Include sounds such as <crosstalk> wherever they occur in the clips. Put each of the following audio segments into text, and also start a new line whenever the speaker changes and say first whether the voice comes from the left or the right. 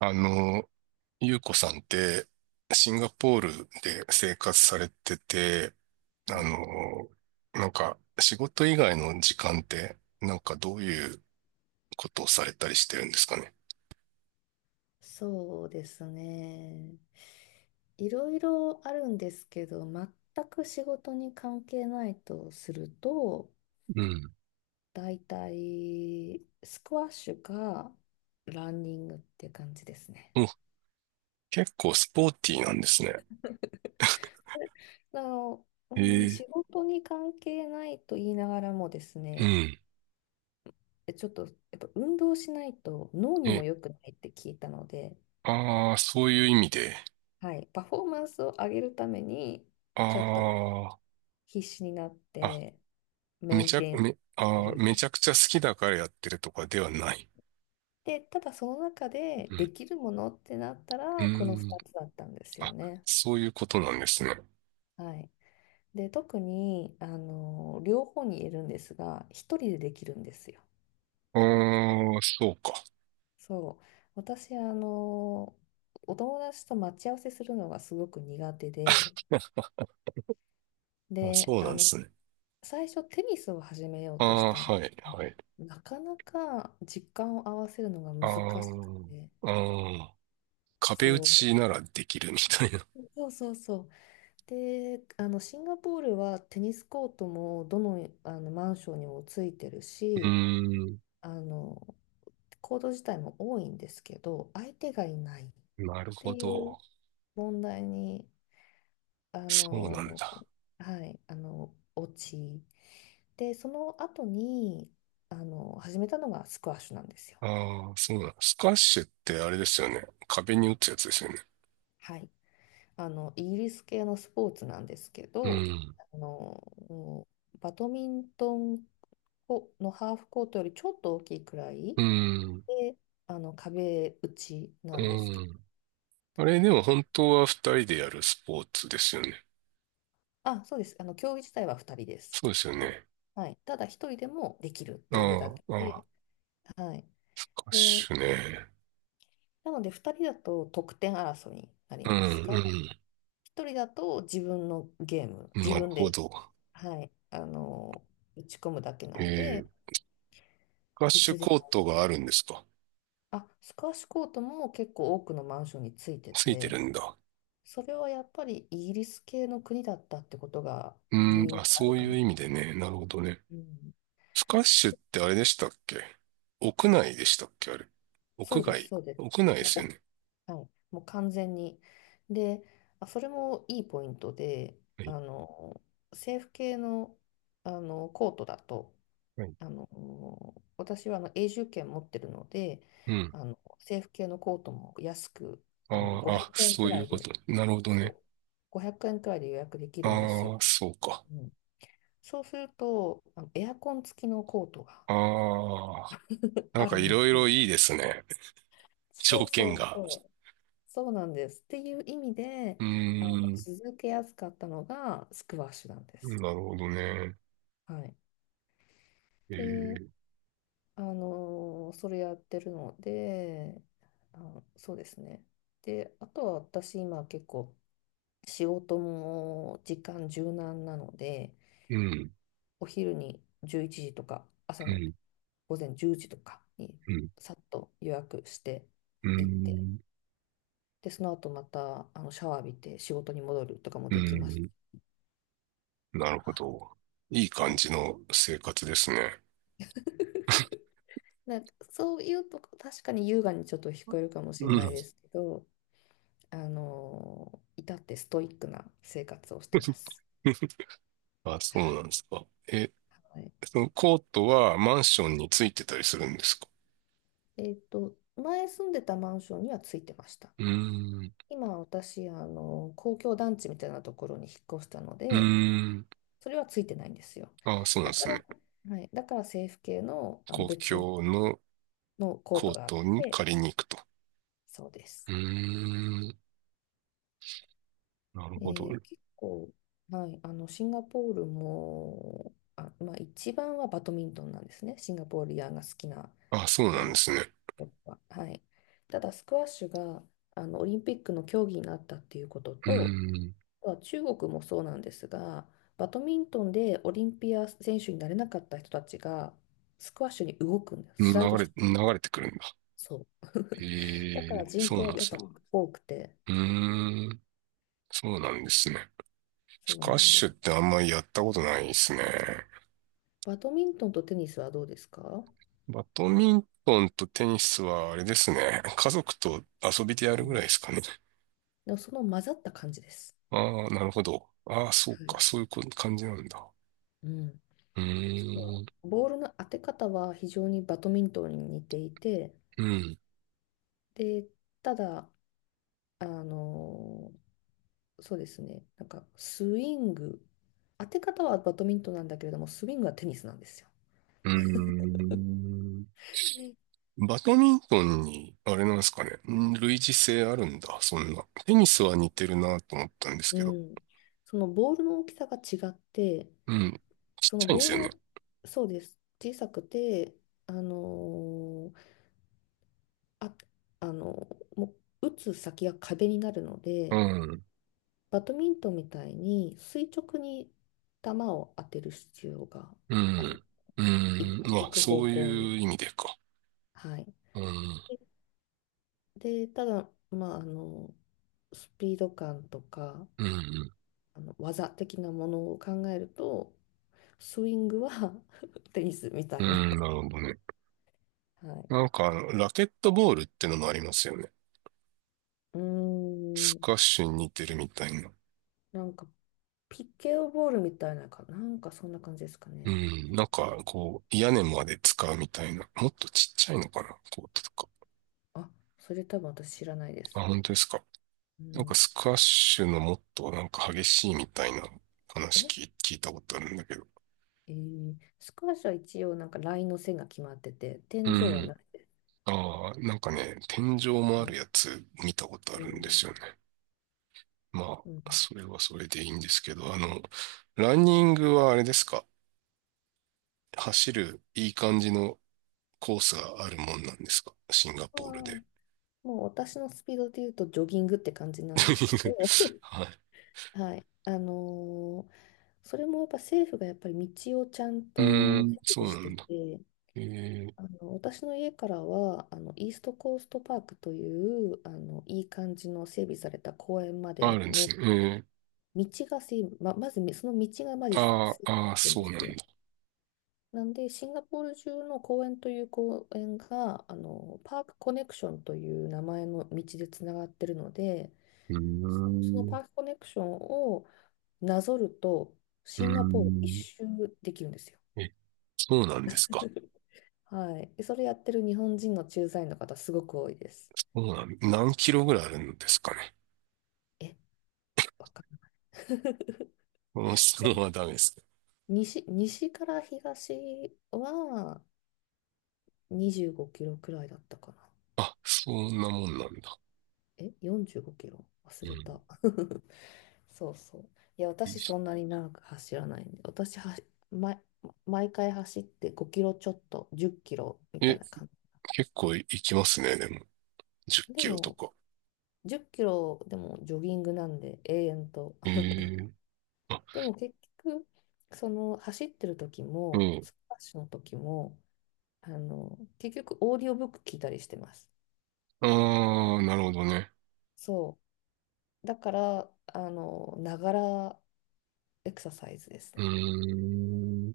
right: あの、ゆうこさんって、シンガポールで生活されてて、
left: は
right: あ
left: い、
right: の、なんか、仕事以外の時間って、なんかどういうことをされたりしてるんですかね。
left: そうですね。いろいろあるんですけど、全く仕事に関係ないとすると、
right: うん。
left: だいたいスクワッシュかランニングって感じですね。
right: お、結構スポーティーなんですね。
left: <laughs> あの、う
right: へ
left: ん、
right: え、
left: 仕事に関係ないと言いながらもです
right: う
left: ね、
right: ん。
left: ちょっとやっぱ運動しないと脳に
right: え、
left: も良くないって聞いたので、
right: ああ、そういう意味で。
left: はい、パフォーマンスを上げるためにちょっと
right: あ
left: 必死になっ
right: あ、
left: て
right: あ、
left: メンテインしてる。
right: めちゃくちゃ好きだからやってるとかではない。
left: で、ただその中
right: う
left: でで
right: ん。
left: きるものってなった
right: うー
left: ら、この
right: ん。
left: 2つだったんですよ
right: あ、
left: ね。
right: そういうことなんですね。
left: はい。で、特に、両方に言えるんですが、一人でできるんですよ。
right: ああ、そうか。
left: そう。私、お友達と待ち合わせするのがすごく苦手で、
right: あ、
left: で、
right: そうなんですね。
left: 最初テニスを始めよう
right: あ
left: とし
right: あ、
left: たんです。
right: はい、はい。
left: なかなか時間を合わせるのが
right: あ
left: 難しく
right: あ、
left: て、
right: ああ、壁打
left: そう、
right: ちならできるみたいな。
left: そうそうそう。で、シンガポールはテニスコートもどの、あのマンションにもついてる
right: <laughs> う
left: し、
right: ーん、
left: あのコート自体も多いんですけど、相手がいないっ
right: なる
left: て
right: ほ
left: い
right: ど。
left: う問題に、あ
right: そうなん
left: の、
right: だ。
left: はい、落ち。で、その後に、始めたのがスクワッシュなんですよ。
right: ああ、そうなんだ。スカッシュってあれですよね。壁に打つやつですよね。
left: はい。イギリス系のスポーツなんですけ
right: う
left: ど、
right: ん、
left: あのバドミントンコのハーフコートよりちょっと大きいくらい
right: うん、
left: で、壁打ちな
right: う
left: んですけど、
right: ん。あれでも本当は二人でやるスポーツですよね。
left: あ、そうです、競技自体は2人です。
right: そうですよね。
left: はい、ただ一人でもできるっていうだ
right: あ
left: け
right: あ、あ
left: で、
right: あ、
left: はい、
right: スカッ
left: で、
right: シュね。
left: なので2人だと得点争いになり
right: う
left: ますが、
right: ん、
left: 一人だと自分のゲーム、
right: うん。
left: 自
right: なる
left: 分
right: ほ
left: で、
right: ど。
left: はい、打ち込むだけな
right: え
left: んで、
right: え、スカッ
left: い
right: シュ
left: つで
right: コー
left: も、
right: トがあるんですか？
left: あ、スカッシュコートも結構多くのマンションについて
right: ついてる
left: て、
right: んだ。
left: それはやっぱりイギリス系の国だったってことが
right: う
left: 理
right: ん、
left: 由
right: あ、
left: であ
right: そ
left: る
right: う
left: か
right: いう意
left: も。
right: 味でね。なるほどね。
left: うん、
right: スカッシュってあれでしたっけ？屋内でしたっけ、あれ。
left: そ
right: 屋
left: うです、
right: 外、
left: そうです。
right: 屋内で
left: もう、
right: すよね。
left: はい、もう完全に。で、あ、それもいいポイントで、
right: は
left: あ
right: い。
left: の、政府系の、コートだと、
right: はい、
left: あの、私は永住権持ってるので、
right: うん。
left: 政府系のコートも安く、
right: あーあ、
left: 500円くえん
right: そ
left: く
right: うい
left: ら
right: う
left: い
right: こ
left: で、
right: と。なるほど
left: そ
right: ね。
left: う、500円くえんくらいで予約できるんですよ。
right: ああ、そうか。
left: うん、そうすると、エアコン付きのコートが
right: ああ、
left: <laughs>
right: なん
left: あ
right: か
left: る
right: い
left: の
right: ろいろ
left: で、
right: いいですね。
left: そ
right: 条
left: う
right: 件
left: そう
right: が。
left: そう、そうなんです。っていう意味で、
right: うーん。
left: 続けやすかったのがスクワッシュなんです。
right: なるほどね。
left: はい。
right: え
left: で、
right: ー、
left: それやってるので、そうですね。で、あとは私今結構仕事も時間柔軟なので、
right: うん、
left: お昼に11時とか朝
right: う
left: の
right: ん、
left: 午前10時とかに
right: うん、
left: さっと予約して
right: う
left: 行って、
right: ん、
left: で、その後またシャワー浴びて仕事に戻るとかも
right: う
left: できます。
right: ん。なるほど。いい
left: は
right: 感
left: い。
right: じの生活ですね。
left: <laughs> なんかそういうとこ、確かに優雅にちょっと聞こえるかも
right: う
left: しれ
right: ん。
left: ないですけど、あの至ってストイックな生活をしてま
right: <laughs>
left: す。
right: あ、そ
left: は
right: うなん
left: い。
right: ですか。え、
left: はい。
right: そのコートはマンションについてたりするんですか？
left: 前住んでたマンションにはついてました。
right: うーん。
left: 今私、公共団地みたいなところに引っ越したの
right: うー
left: で、
right: ん。
left: それはついてないんですよ。
right: あ、そうなん
left: だ
right: で
left: か
right: す
left: ら、
right: ね。
left: はい、だから政府系の、
right: 公
left: 別の、
right: 共の
left: のコー
right: コ
left: ト
right: ー
left: があっ
right: トに
left: て、
right: 借りに行くと。
left: そうで
right: う
left: す。
right: ーん。なるほど。
left: で結構、はい、シンガポールも、あ、まあ、一番はバドミントンなんですね、シンガポーリアンが好きな
right: あ、そう
left: あ
right: なんで
left: の
right: すね。
left: こは。はい、ただ、スクワッシュがオリンピックの競技になったっていうこと
right: うー
left: と、
right: ん。
left: あとは中国もそうなんですが、バドミントンでオリンピア選手になれなかった人たちが、スクワッシュに動くんです、
right: 流
left: スライドし
right: れ、
left: て
right: 流れてくるんだ。
left: そう。<laughs> だ
right: へ
left: か
right: え、
left: ら人
right: そ
left: 口
right: うな
left: は
right: んで
left: やーっ
right: す
left: ぱ
right: ね。
left: そうなんです。多くて、
right: うーん。そうなんですね。
left: そ
right: ス
left: う
right: カ
left: な
right: ッ
left: んで
right: シュっ
left: す。
right: てあんまりやったことないですね。
left: バドミントンとテニスはどうですか？
right: バドミントンとテニスはあれですね。家族と遊びでやる
left: う
right: ぐらい
left: ん、
right: ですかね。
left: でもその混ざった感じです。
right: ああ、なるほど。ああ、そう
left: は
right: か。
left: い。
right: そういうこ感じなんだ。
left: うん。
right: う
left: そ
right: ー
left: の
right: ん。
left: ボールの当て方は非常にバドミントンに似ていて、
right: うん。
left: で、ただ、あのそうですね、なんかスイング、当て方はバドミントンなんだけれども、スイングはテニスなんですよ。
right: うーん。バドミントンに、あれなんですかね。類似性あるんだ、そんな。テニスは似てるなと思ったんです
left: う
right: けど。
left: ん。そのボールの大きさが違って、
right: うん。ちっ
left: そ
right: ち
left: の
right: ゃいんで
left: ボー
right: すよ
left: ル
right: ね。
left: を、そうです。小さくて、あのーあ、あのもう打つ先が壁になるの
right: う
left: で、
right: ん。
left: バドミントンみたいに垂直に球を当てる必要が
right: う
left: ある。
right: ん。うん。ま
left: 行
right: あ、
left: く方
right: そう
left: 向に。
right: いう意味でか。
left: はい。
right: うん。
left: で、ただ、まあ、スピード感とか、
right: うん。
left: 技的なものを考えると、スイングは <laughs> テニスみた
right: う
left: いな。
right: ん。なるほどね。
left: はい。
right: なんかラケットボールってのもありますよね。
left: うー
right: ス
left: ん、
right: カッシュに似てるみたいな。
left: なんかピケオボールみたいなか、なんかそんな感じですか
right: う
left: ね。
right: ん。なんか、こう、屋根まで使うみたいな。もっとちっちゃいのかな、コートとか。
left: あ、それ多分私知らないで
right: あ、
left: す。
right: 本当ですか。
left: う
right: なんか
left: ん、
right: スカッシュのもっとなんか激しいみたいな話
left: え、
right: 聞いたことあるんだけど。
left: えースカーシは一応なんかラインの線が決まってて、
right: う
left: 天井はな
right: ん。
left: い。
right: ああ、なんか
left: あ、
right: ね、天井も
left: う
right: ある
left: ん、
right: やつ見たことあるんですよね。ま
left: うん。
right: あ、それはそれでいいんですけど、ランニングはあれですか？走るいい感じのコースがあるもんなんですか、シンガ
left: あー
right: ポールで。
left: もう私のスピードで言うとジョギングって感じなんですけど、
right: <laughs> はい。
left: はい。それもやっぱ政府がやっぱり道をちゃん
right: うー
left: と
right: ん、
left: 整
right: そ
left: 備
right: う
left: し
right: な
left: て
right: んだ。
left: て、
right: えー、
left: 私の家からはイーストコーストパークといういい感じの整備された公園ま
right: あ
left: で
right: るんです
left: の
right: ね。
left: 道が整備、ま、まずみその道がまず整備
right: あー
left: さ
right: あー、
left: れてるん
right: そ
left: で
right: う
left: す
right: なんだ。
left: よ。なんでシンガポール中の公園という公園がパークコネクションという名前の道でつながってるので、
right: うー
left: その
right: ん、う
left: パークコネクションをなぞると
right: ー
left: シンガポール一
right: ん。
left: 周できるんですよ。
right: え、そうなんですか。
left: <laughs> はい、でそれやってる日本人の駐在員の方すごく多いです。
right: そうなん、何キロぐらいあるんですかね。
left: えわかんない。
right: この質問はダメですね。
left: <laughs> 西から東は25キロくらいだったかな。
right: あ、そんなもんなんだ。
left: え、45キロ忘
right: う
left: れ
right: ん。
left: た。<laughs> そうそう。いや、私そんなに長く走らないんで、私は、毎毎回走って5キロちょっと、10キロみたい
right: え、
left: な感
right: 結構いきますね、でも。10
left: じ。で
right: キロと
left: も、
right: か。
left: 10キロでもジョギングなんで、永遠と。
right: えー、あ、
left: でも結局、その走ってる時
right: う
left: も、
right: ん。
left: スクワッシュの時も、結局オーディオブック聞いたりしてます。
right: ああ、なるほどね。
left: そう。だから、ながらエクササイズです
right: う
left: ね。
right: ーん。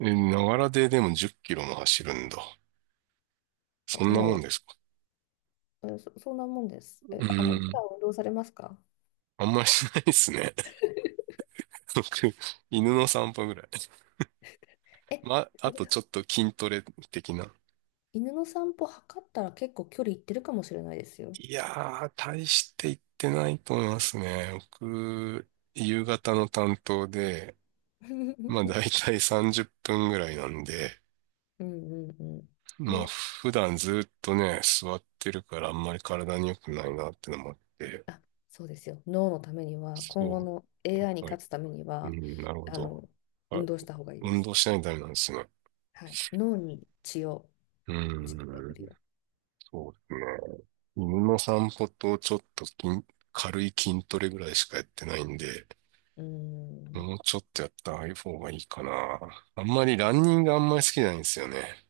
right: え、ながらででも10キロも走るんだ。そんなもん
left: も
right: ですか？
left: う、うん、そんなもんです。
right: う
left: え、あの、普
right: ー
left: 段
right: ん。
left: 運動されますか？
right: あんまりしないですね。<laughs> 僕、犬の散歩ぐらい。
left: え、
right: まあ、あ
left: それ、
right: とちょっと筋トレ的な。
left: 犬の散歩測ったら結構距離いってるかもしれないですよ。
right: いやー、大して行ってないと思いますね。僕、夕方の担当で、
left: <laughs> う
right: まあ
left: ん
right: 大体30分ぐらいなんで、
left: うんうん。
right: まあ
left: で、
right: 普段ずっとね、座ってるからあんまり体に良くないなってのもあって、
left: あ、そうですよ。脳のためには、今後
right: そ
left: の AI に
right: う。
left: 勝つために
right: う
left: は、
right: ん、なるほ
left: あ
right: ど。
left: の、
right: あ、
left: 運動した方がいいで
right: 運
left: す。
right: 動しないとダメなんですね。
left: はい。脳に
right: う
left: 血の
right: ん、
left: 巡りを。
right: そうですね。犬の散歩とちょっと軽い筋トレぐらいしかやってないんで、
left: うん。
right: もうちょっとやった方がいいかな。あんまりランニングあんまり好きじゃないんですよね。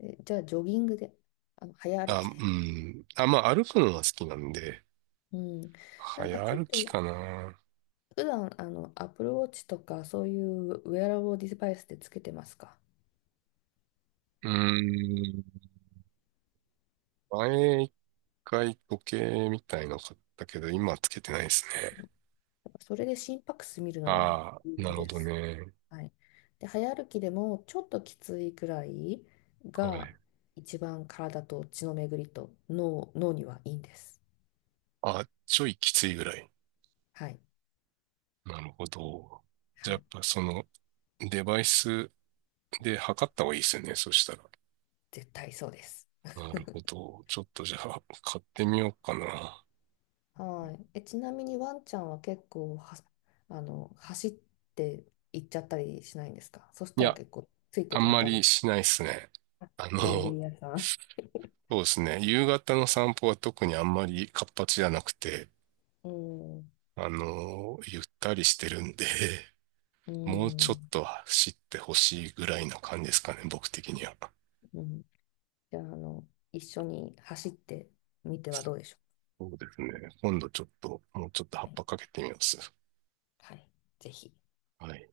left: じゃあ、ジョギングで、早歩
right: あ、う
left: きで。
right: ん。あ、まあ歩くのは好きなんで、
left: うん、
right: 早
left: なんかちょっ
right: 歩き
left: と
right: かな。
left: 普段Apple Watch とかそういうウェアラブルデバイスでつけてますか？
right: うーん。前一回時計みたいの買ったけど、今はつけてないですね。
left: やっぱそれで心拍数見るのは
right: ああ、
left: いい
right: な
left: の
right: るほ
left: で
right: ど
left: す。
right: ね。
left: はい。で、早歩きでもちょっときついくらい
right: は
left: が
right: い。
left: 一番体と血の巡りと脳にはいいんです。
right: あ、ちょいきついぐらい。
left: はい。
right: なるほど。じ
left: は
right: ゃあやっ
left: い。
right: ぱそのデバイスで測った方がいいですよね、そしたら。
left: 絶対そうです。
right: なるほど。ちょっとじゃあ買ってみようかな。
left: はい。ちなみにワンちゃんは結構は、走って行っちゃったりしないんですか？そし
right: い
left: たら
right: や、
left: 結構ついてい
right: あ
left: く
right: ん
left: の
right: ま
left: 大変
right: り
left: です。
right: しないですね。
left: のんび
right: そ
left: り屋さん。
right: うですね。夕方の散歩は特にあんまり活発じゃなくて、
left: うん、
right: ゆったりしてるんで、<laughs>
left: う
right: もうちょっ
left: ん、
right: と走ってほしいぐらいな感じですかね、僕的には。
left: うん。じゃあ、一緒に走ってみてはどうでしょ
right: そうですね。今度ちょっと、もうちょっと葉
left: う。
right: っ
left: はい、
right: ぱかけてみます。
left: はい、ぜひ。
right: はい。